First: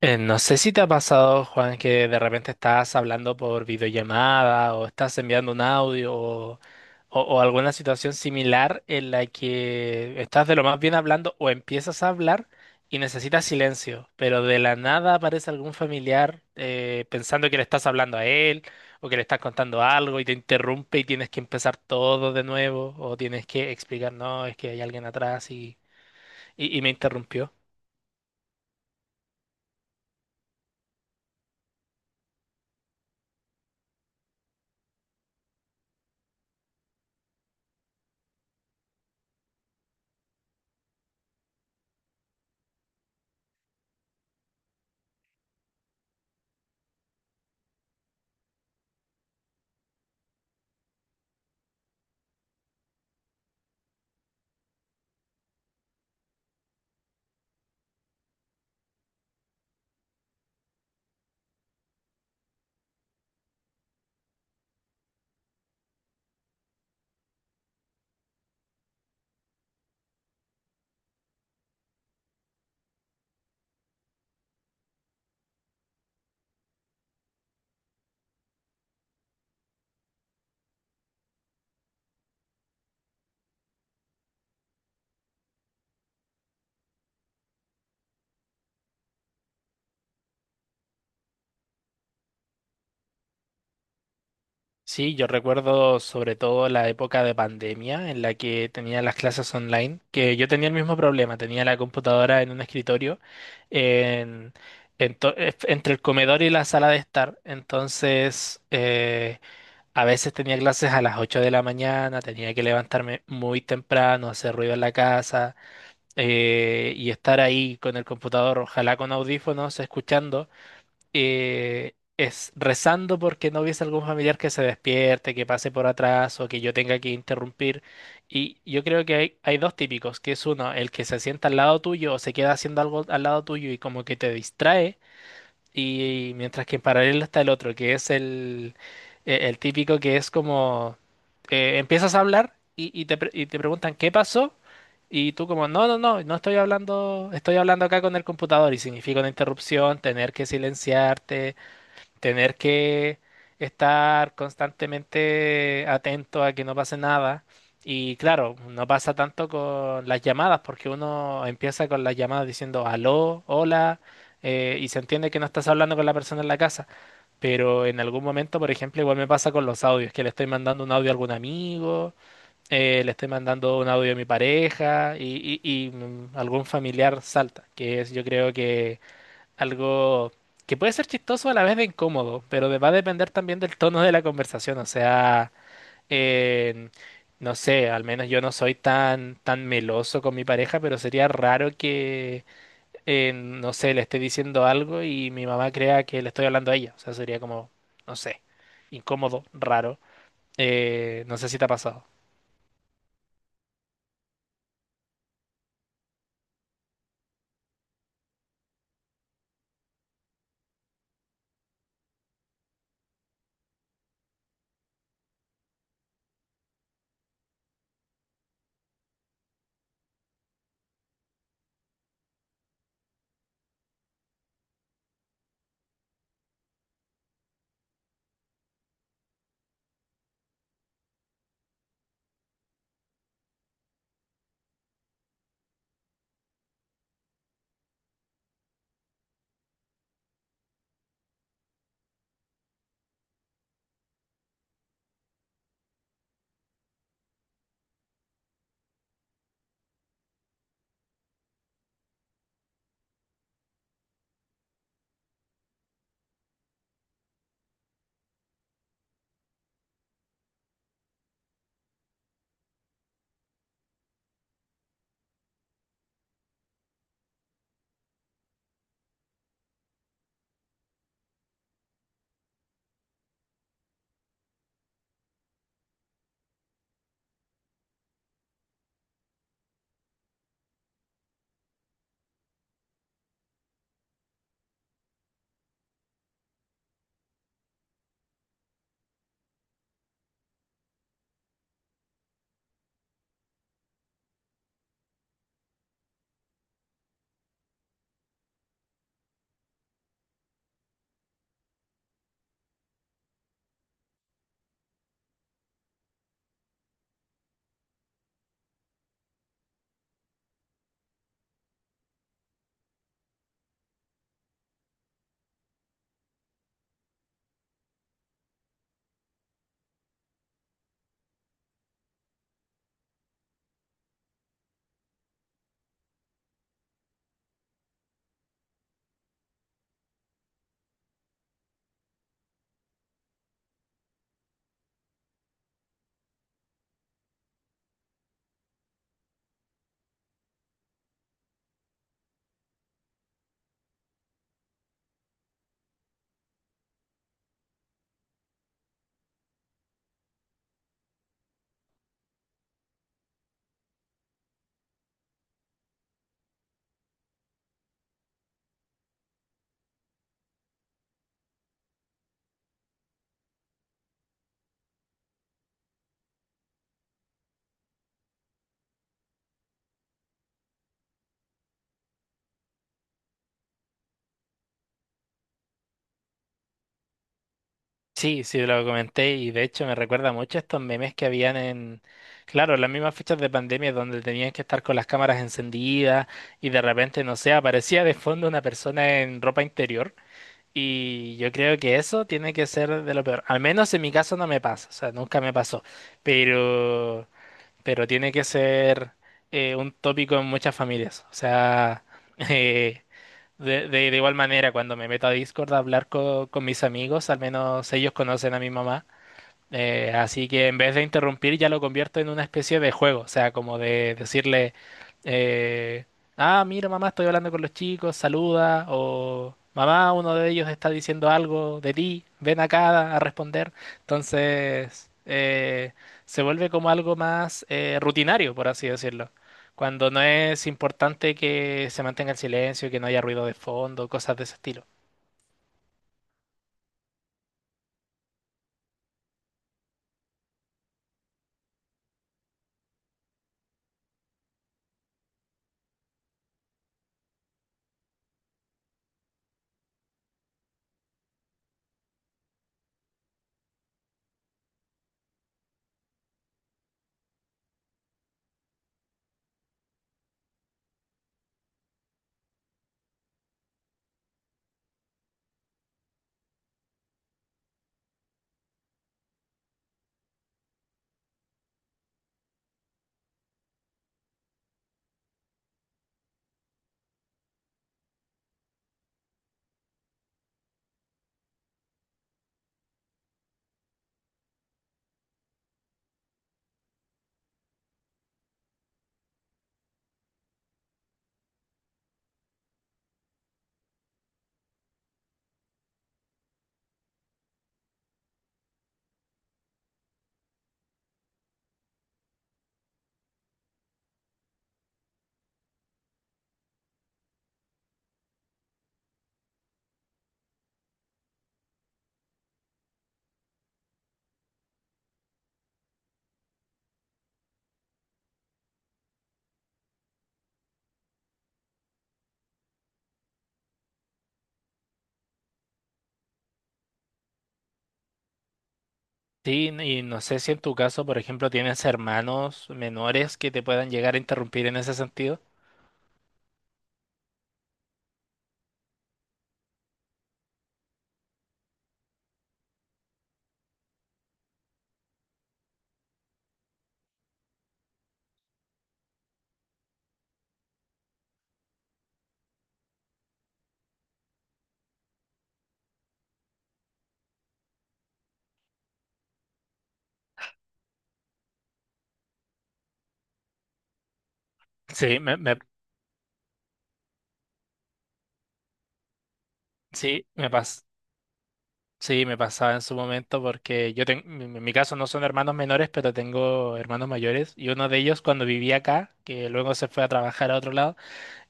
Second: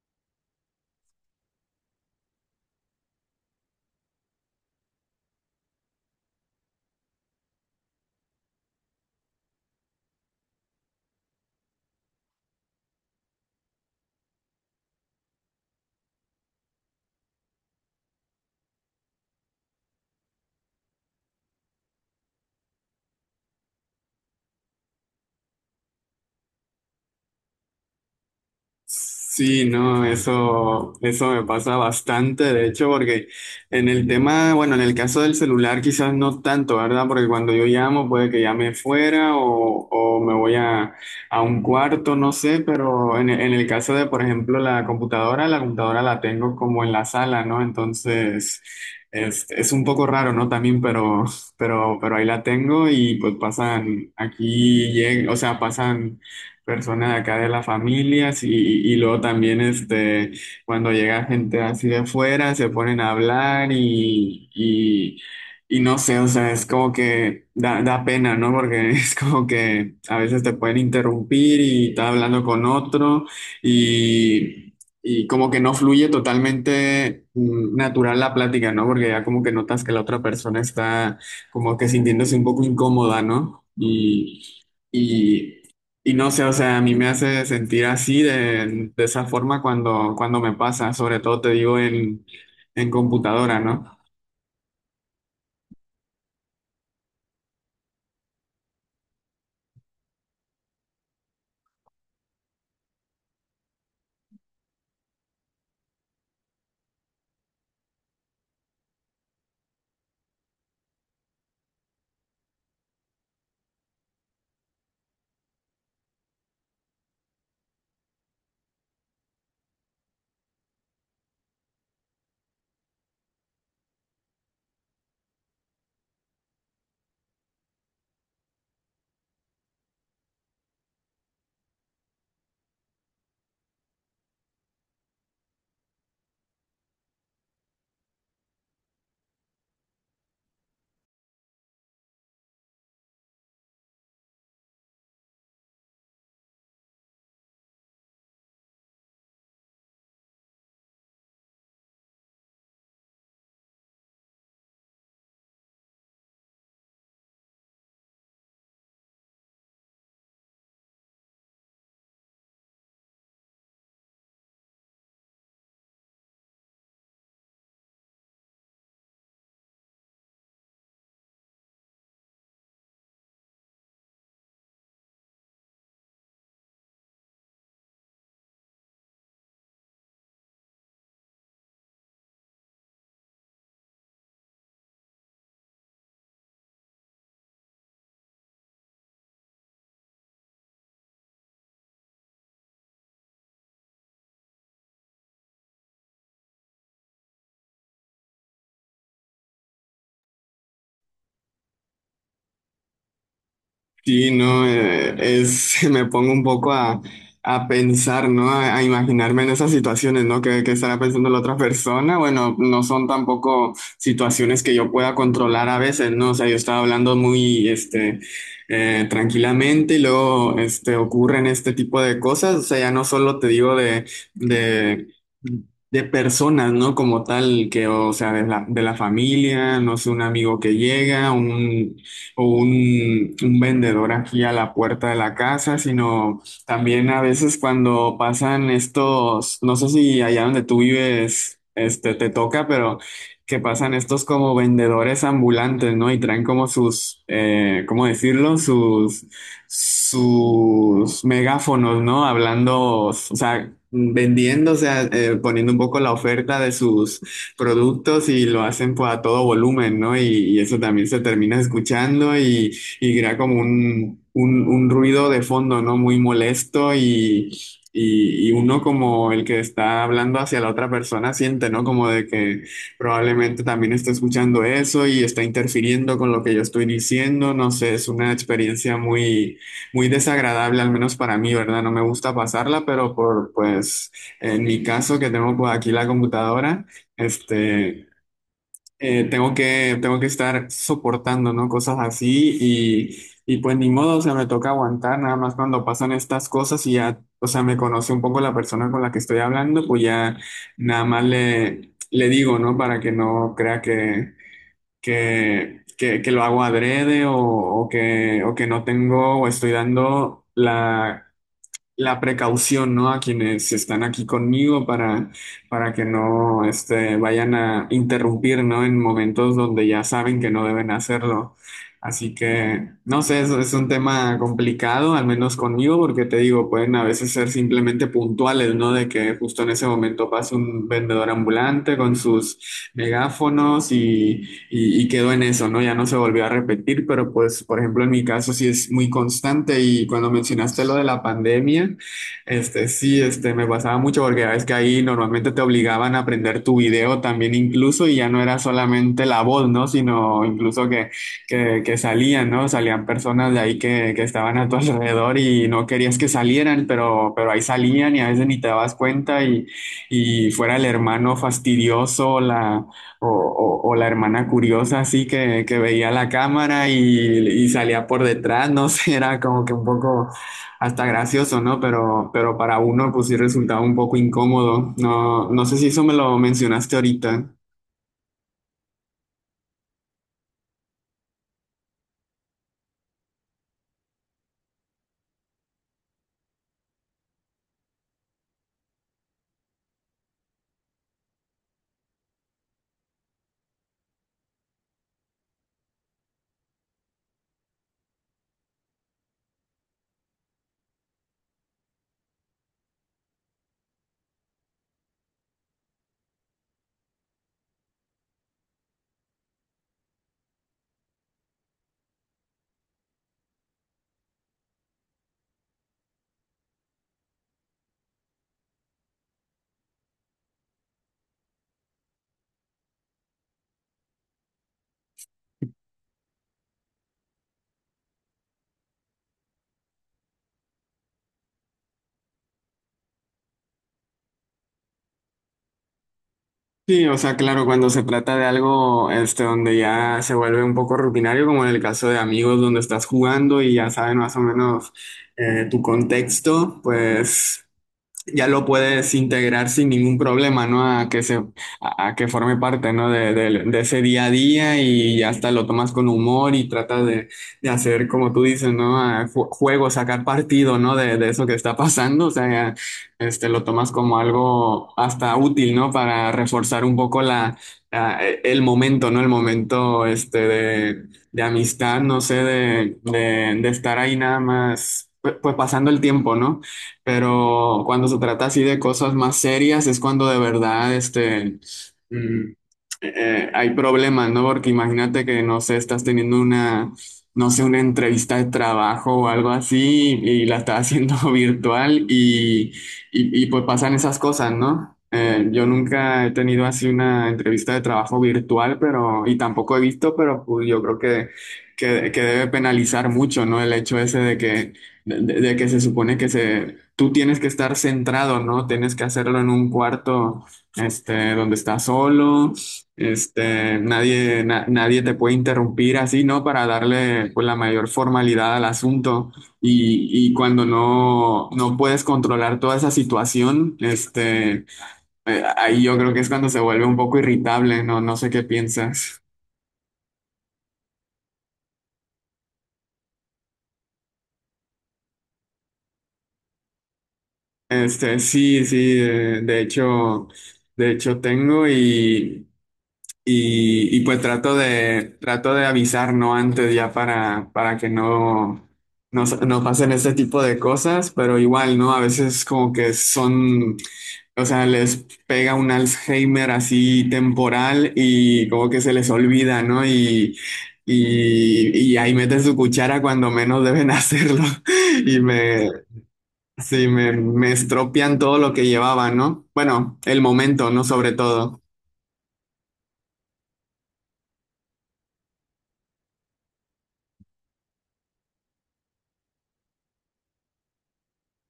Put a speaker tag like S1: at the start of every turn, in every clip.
S1: No sé si te ha pasado, Juan, que de repente estás hablando por videollamada o estás enviando un audio o alguna situación similar en la que estás de lo más bien hablando o empiezas a hablar y necesitas silencio, pero de la nada aparece algún familiar pensando que le estás hablando a él o que le estás contando algo y te interrumpe y tienes que empezar todo de nuevo o tienes que explicar, no, es que hay alguien atrás y, y me interrumpió.
S2: Sí, no, eso me pasa bastante, de hecho, porque en el tema, bueno, en el caso del celular quizás no tanto, ¿verdad? Porque cuando yo llamo puede que llame fuera o me voy a un cuarto, no sé, pero en el caso de, por ejemplo, la computadora, la computadora la tengo como en la sala, ¿no? Entonces, es un poco raro, ¿no? También, pero ahí la tengo y pues pasan, aquí, o sea, pasan personas de acá de las familias y luego también cuando llega gente así de fuera se ponen a hablar y no sé, o sea, es como que da, da pena, ¿no? Porque es como que a veces te pueden interrumpir y estás hablando con otro y, y como que no fluye totalmente natural la plática, ¿no? Porque ya como que notas que la otra persona está como que sintiéndose un poco incómoda, ¿no? Y... Y, y no sé, o sea, a mí me hace sentir así de esa forma cuando, cuando me pasa, sobre todo te digo en computadora, ¿no?
S1: Sí, yo recuerdo sobre todo la época de pandemia en la que tenía las clases online, que yo tenía el mismo problema, tenía la computadora en un escritorio en, entre el comedor y la sala de estar, entonces a veces tenía clases a las 8 de la mañana, tenía que levantarme muy temprano, hacer ruido en la casa y estar ahí con el computador, ojalá con audífonos, escuchando es rezando porque no hubiese algún familiar que se despierte, que pase por atrás o que yo tenga que interrumpir. Y yo creo que hay dos típicos, que es uno, el que se sienta al lado tuyo o se queda haciendo algo al lado tuyo y como que te distrae. Y mientras que en paralelo está el otro, que es el típico que es como empiezas a hablar y, y te preguntan qué pasó y tú como no, no, no, no estoy hablando, estoy hablando acá con el computador y significa una interrupción, tener que silenciarte, tener que estar constantemente atento a que no pase nada. Y claro, no pasa tanto con las llamadas, porque uno empieza con las llamadas diciendo aló, hola, y se entiende que no estás hablando con la persona en la casa. Pero en algún momento, por ejemplo, igual me pasa con los audios, que le estoy mandando un audio a algún amigo, le estoy mandando un audio a mi pareja y algún familiar salta, que es yo creo que algo que puede ser chistoso a la vez de incómodo, pero va a depender también del tono de la conversación. O sea, eh, no sé, al menos yo no soy tan, tan meloso con mi pareja, pero sería raro que, no sé, le esté diciendo algo y mi mamá crea que le estoy hablando a ella. O sea, sería como, no sé, incómodo, raro. No sé si te ha pasado.
S2: Sí, no, es, me pongo un poco a pensar, ¿no? A imaginarme en esas situaciones, ¿no? Que estará pensando la otra persona. Bueno, no son tampoco situaciones que yo pueda controlar a veces, ¿no? O sea, yo estaba hablando muy, tranquilamente y luego, este, ocurren este tipo de cosas. O sea, ya no solo te digo de personas, ¿no? Como tal, que, o sea, de la familia, no sé, un amigo que llega, un o un vendedor aquí a la puerta de la casa, sino también a veces cuando pasan estos, no sé si allá donde tú vives, este, te toca, pero que pasan estos como vendedores ambulantes, ¿no? Y traen como sus, ¿cómo decirlo? Sus megáfonos, ¿no? Hablando, o sea, vendiendo, o sea, poniendo un poco la oferta de sus productos y lo hacen pues, a todo volumen, ¿no? Y eso también se termina escuchando y crea como un ruido de fondo, ¿no? Muy molesto y uno como el que está hablando hacia la otra persona siente, ¿no? Como de que probablemente también está escuchando eso y está interfiriendo con lo que yo estoy diciendo, no sé, es una experiencia muy desagradable, al menos para mí, ¿verdad? No me gusta pasarla, pero por, pues, en mi caso que tengo pues, aquí la computadora. Este, tengo tengo que estar soportando, ¿no? Cosas así y pues ni modo, o sea, me toca aguantar, nada más cuando pasan estas cosas y ya, o sea, me conoce un poco la persona con la que estoy hablando, pues ya nada más le digo, ¿no? Para que no crea que lo hago adrede o que no tengo o estoy dando la la precaución, ¿no? A quienes están aquí conmigo para que no este, vayan a interrumpir, ¿no? En momentos donde ya saben que no deben hacerlo. Así que, no sé, eso es un tema complicado, al menos conmigo, porque te digo, pueden a veces ser simplemente puntuales, ¿no? De que justo en ese momento pase un vendedor ambulante con sus megáfonos y quedó en eso, ¿no? Ya no se volvió a repetir, pero pues, por ejemplo, en mi caso sí es muy constante y cuando mencionaste lo de la pandemia, este, sí, este, me pasaba mucho porque ya ves que ahí normalmente te obligaban a aprender tu video también incluso y ya no era solamente la voz, ¿no? Sino incluso que salían, ¿no? Salían personas de ahí que estaban a tu alrededor y no querías que salieran, pero ahí salían y a veces ni te dabas cuenta y fuera el hermano fastidioso, la o la hermana curiosa así que veía la cámara y salía por detrás, no sé, era como que un poco hasta gracioso, ¿no? Pero para uno pues sí resultaba un poco incómodo. No, no sé si eso me lo mencionaste ahorita.
S1: Sí, sí, lo comenté y de hecho me recuerda mucho a estos memes que habían en, claro, las mismas fechas de pandemia donde tenían que estar con las cámaras encendidas y de repente, no sé, aparecía de fondo una persona en ropa interior y yo creo que eso tiene que ser de lo peor. Al menos en mi caso no me pasa, o sea, nunca me pasó, pero, pero tiene que ser un tópico en muchas familias, o sea, de igual manera, cuando me meto a Discord a hablar con mis amigos, al menos ellos conocen a mi mamá. Así que en vez de interrumpir ya lo convierto en una especie de juego, o sea, como de decirle, eh, ah, mira mamá, estoy hablando con los chicos, saluda, o mamá, uno de ellos está diciendo algo de ti, ven acá a responder. Entonces, se vuelve como algo más rutinario, por así decirlo. Cuando no es importante que se mantenga el silencio, que no haya ruido de fondo, cosas de ese estilo.
S2: Sí, o sea, claro, cuando se trata de algo este, donde ya se vuelve un poco rutinario, como en el caso de amigos donde estás jugando y ya saben más o menos tu contexto, pues... ya lo puedes integrar sin ningún problema, ¿no? A que forme parte, ¿no? De ese día a día y ya hasta lo tomas con humor y tratas de hacer, como tú dices, ¿no? Juego, sacar partido, ¿no? De eso que está pasando, o sea, este, lo tomas como algo hasta útil, ¿no? Para reforzar un poco el momento, ¿no? El momento, este, de amistad, no sé, de estar ahí nada más, pues, pasando el tiempo, ¿no? Pero cuando se trata así de cosas más serias es cuando de verdad mm, hay problemas, ¿no? Porque imagínate que, no sé, estás teniendo no sé, una entrevista de trabajo o algo así y, la estás haciendo virtual y, pues pasan esas cosas, ¿no? Yo nunca he tenido así una entrevista de trabajo virtual, pero, y tampoco he visto, pero pues, yo creo que debe penalizar mucho, ¿no? El hecho ese de que de que se supone que se, tú tienes que estar centrado, ¿no? Tienes que hacerlo en un cuarto, este, donde estás solo, este, nadie te puede interrumpir así, ¿no? Para darle, pues, la mayor formalidad al asunto. Y cuando no puedes controlar toda esa situación, ahí yo creo que es cuando se vuelve un poco irritable, ¿no? No sé qué piensas.
S1: Sí, y no sé si en tu caso, por ejemplo, tienes hermanos menores que te puedan llegar a interrumpir en ese sentido.
S2: Sí, sí, de hecho tengo y... Y, y pues trato de avisar, ¿no? Antes ya para que no pasen este tipo de cosas, pero igual, ¿no? A veces como que son, o sea, les pega un Alzheimer así temporal y como que se les olvida, ¿no? Y ahí meten su cuchara cuando menos deben hacerlo. y
S1: Sí, me, me-
S2: me, sí, me estropean todo lo que llevaba, ¿no? Bueno, el
S1: sí, me
S2: momento,
S1: pas-
S2: ¿no? Sobre todo.
S1: sí, me pasaba en su momento porque yo tengo, en mi caso no son hermanos menores, pero tengo hermanos mayores y uno de ellos cuando vivía acá, que luego se fue a trabajar a otro lado,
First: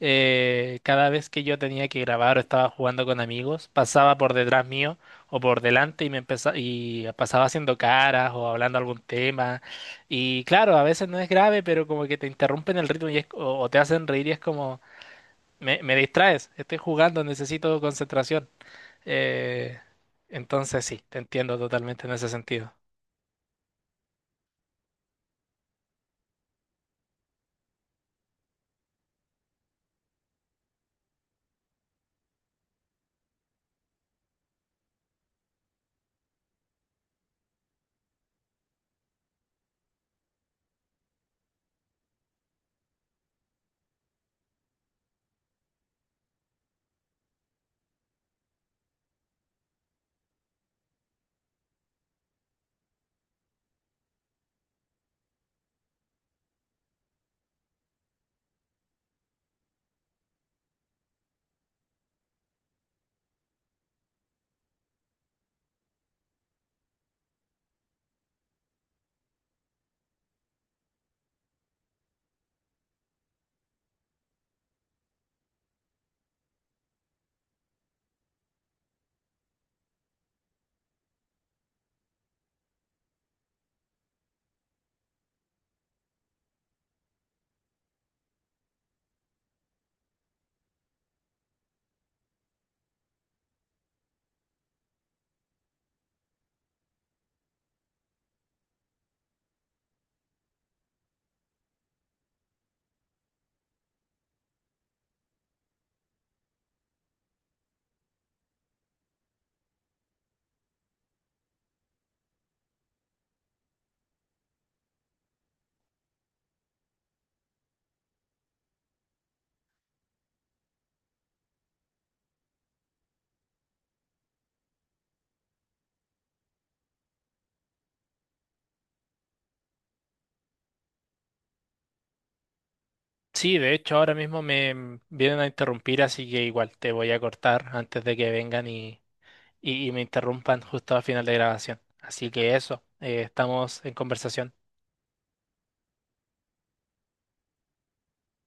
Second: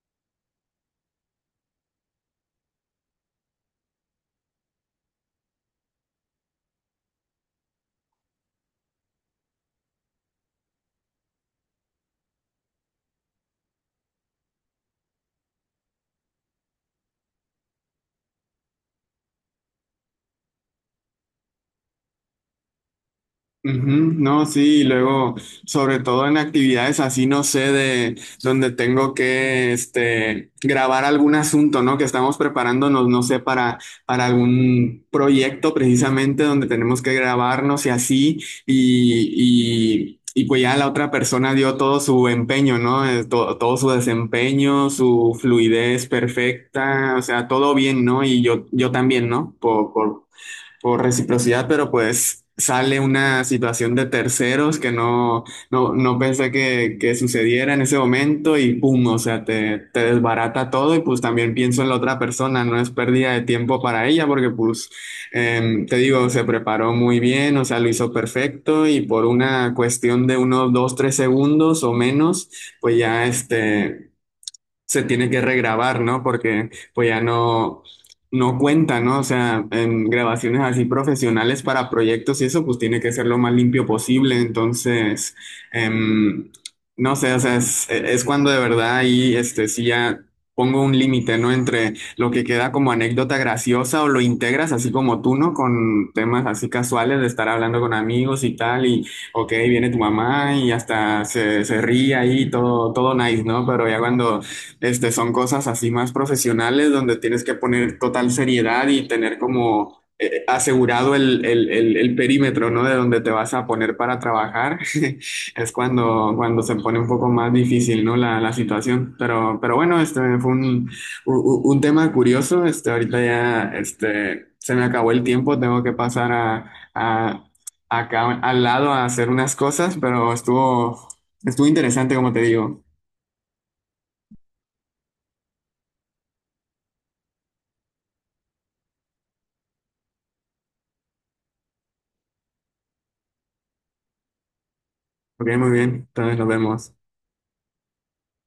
S1: cada vez que yo tenía que grabar o estaba jugando con amigos, pasaba por detrás mío o por delante y me empezaba y pasaba haciendo caras o hablando algún tema. Y claro, a veces no es grave, pero como que te interrumpen el ritmo y o te hacen reír y es como, me distraes, estoy jugando, necesito concentración. Eh, entonces sí, te entiendo totalmente en ese sentido.
S2: Ujú. No, sí, y luego, sobre todo en actividades así, no sé, de donde tengo que, este, grabar algún asunto, ¿no? Que estamos preparándonos, no sé, para algún proyecto precisamente donde tenemos que grabarnos y así, y pues ya la otra persona dio todo su empeño, ¿no? Todo su desempeño, su fluidez perfecta, o sea, todo bien, ¿no? Y yo también, ¿no? Por reciprocidad, pero pues sale una situación de terceros que no pensé que sucediera en ese momento y pum, o sea, te desbarata todo y pues también pienso en la otra persona, no es pérdida de tiempo para ella porque pues te digo, se preparó muy bien, o sea, lo hizo perfecto y por una cuestión de unos dos, tres segundos o menos, pues ya este se tiene que regrabar, ¿no? Porque pues ya no cuenta, ¿no? O sea, en grabaciones así profesionales para proyectos y eso, pues tiene que ser lo más limpio posible. Entonces, em, no sé, o sea, es cuando de verdad ahí, este, sí ya pongo un límite, ¿no? Entre lo que queda como anécdota graciosa o lo integras así como tú, ¿no? Con temas así casuales de estar hablando con amigos y tal y... Ok, viene tu mamá y hasta se ríe ahí, todo, todo nice, ¿no? Pero ya cuando este, son cosas así más profesionales donde tienes que poner total seriedad y tener como asegurado el perímetro, ¿no? De donde te vas a poner para trabajar. Es cuando, cuando se pone un poco más difícil, ¿no? La situación. Pero bueno, este fue un tema curioso. Este, ahorita ya, este, se me acabó el tiempo. Tengo que pasar a, acá al lado a hacer unas cosas, pero estuvo, estuvo interesante, como te digo.
S1: Sí, de hecho ahora mismo me vienen a interrumpir, así que igual te voy a cortar antes de que vengan y... y me interrumpan justo al final de grabación. Así que eso, estamos en conversación.
S2: Ok, muy bien. Entonces nos vemos.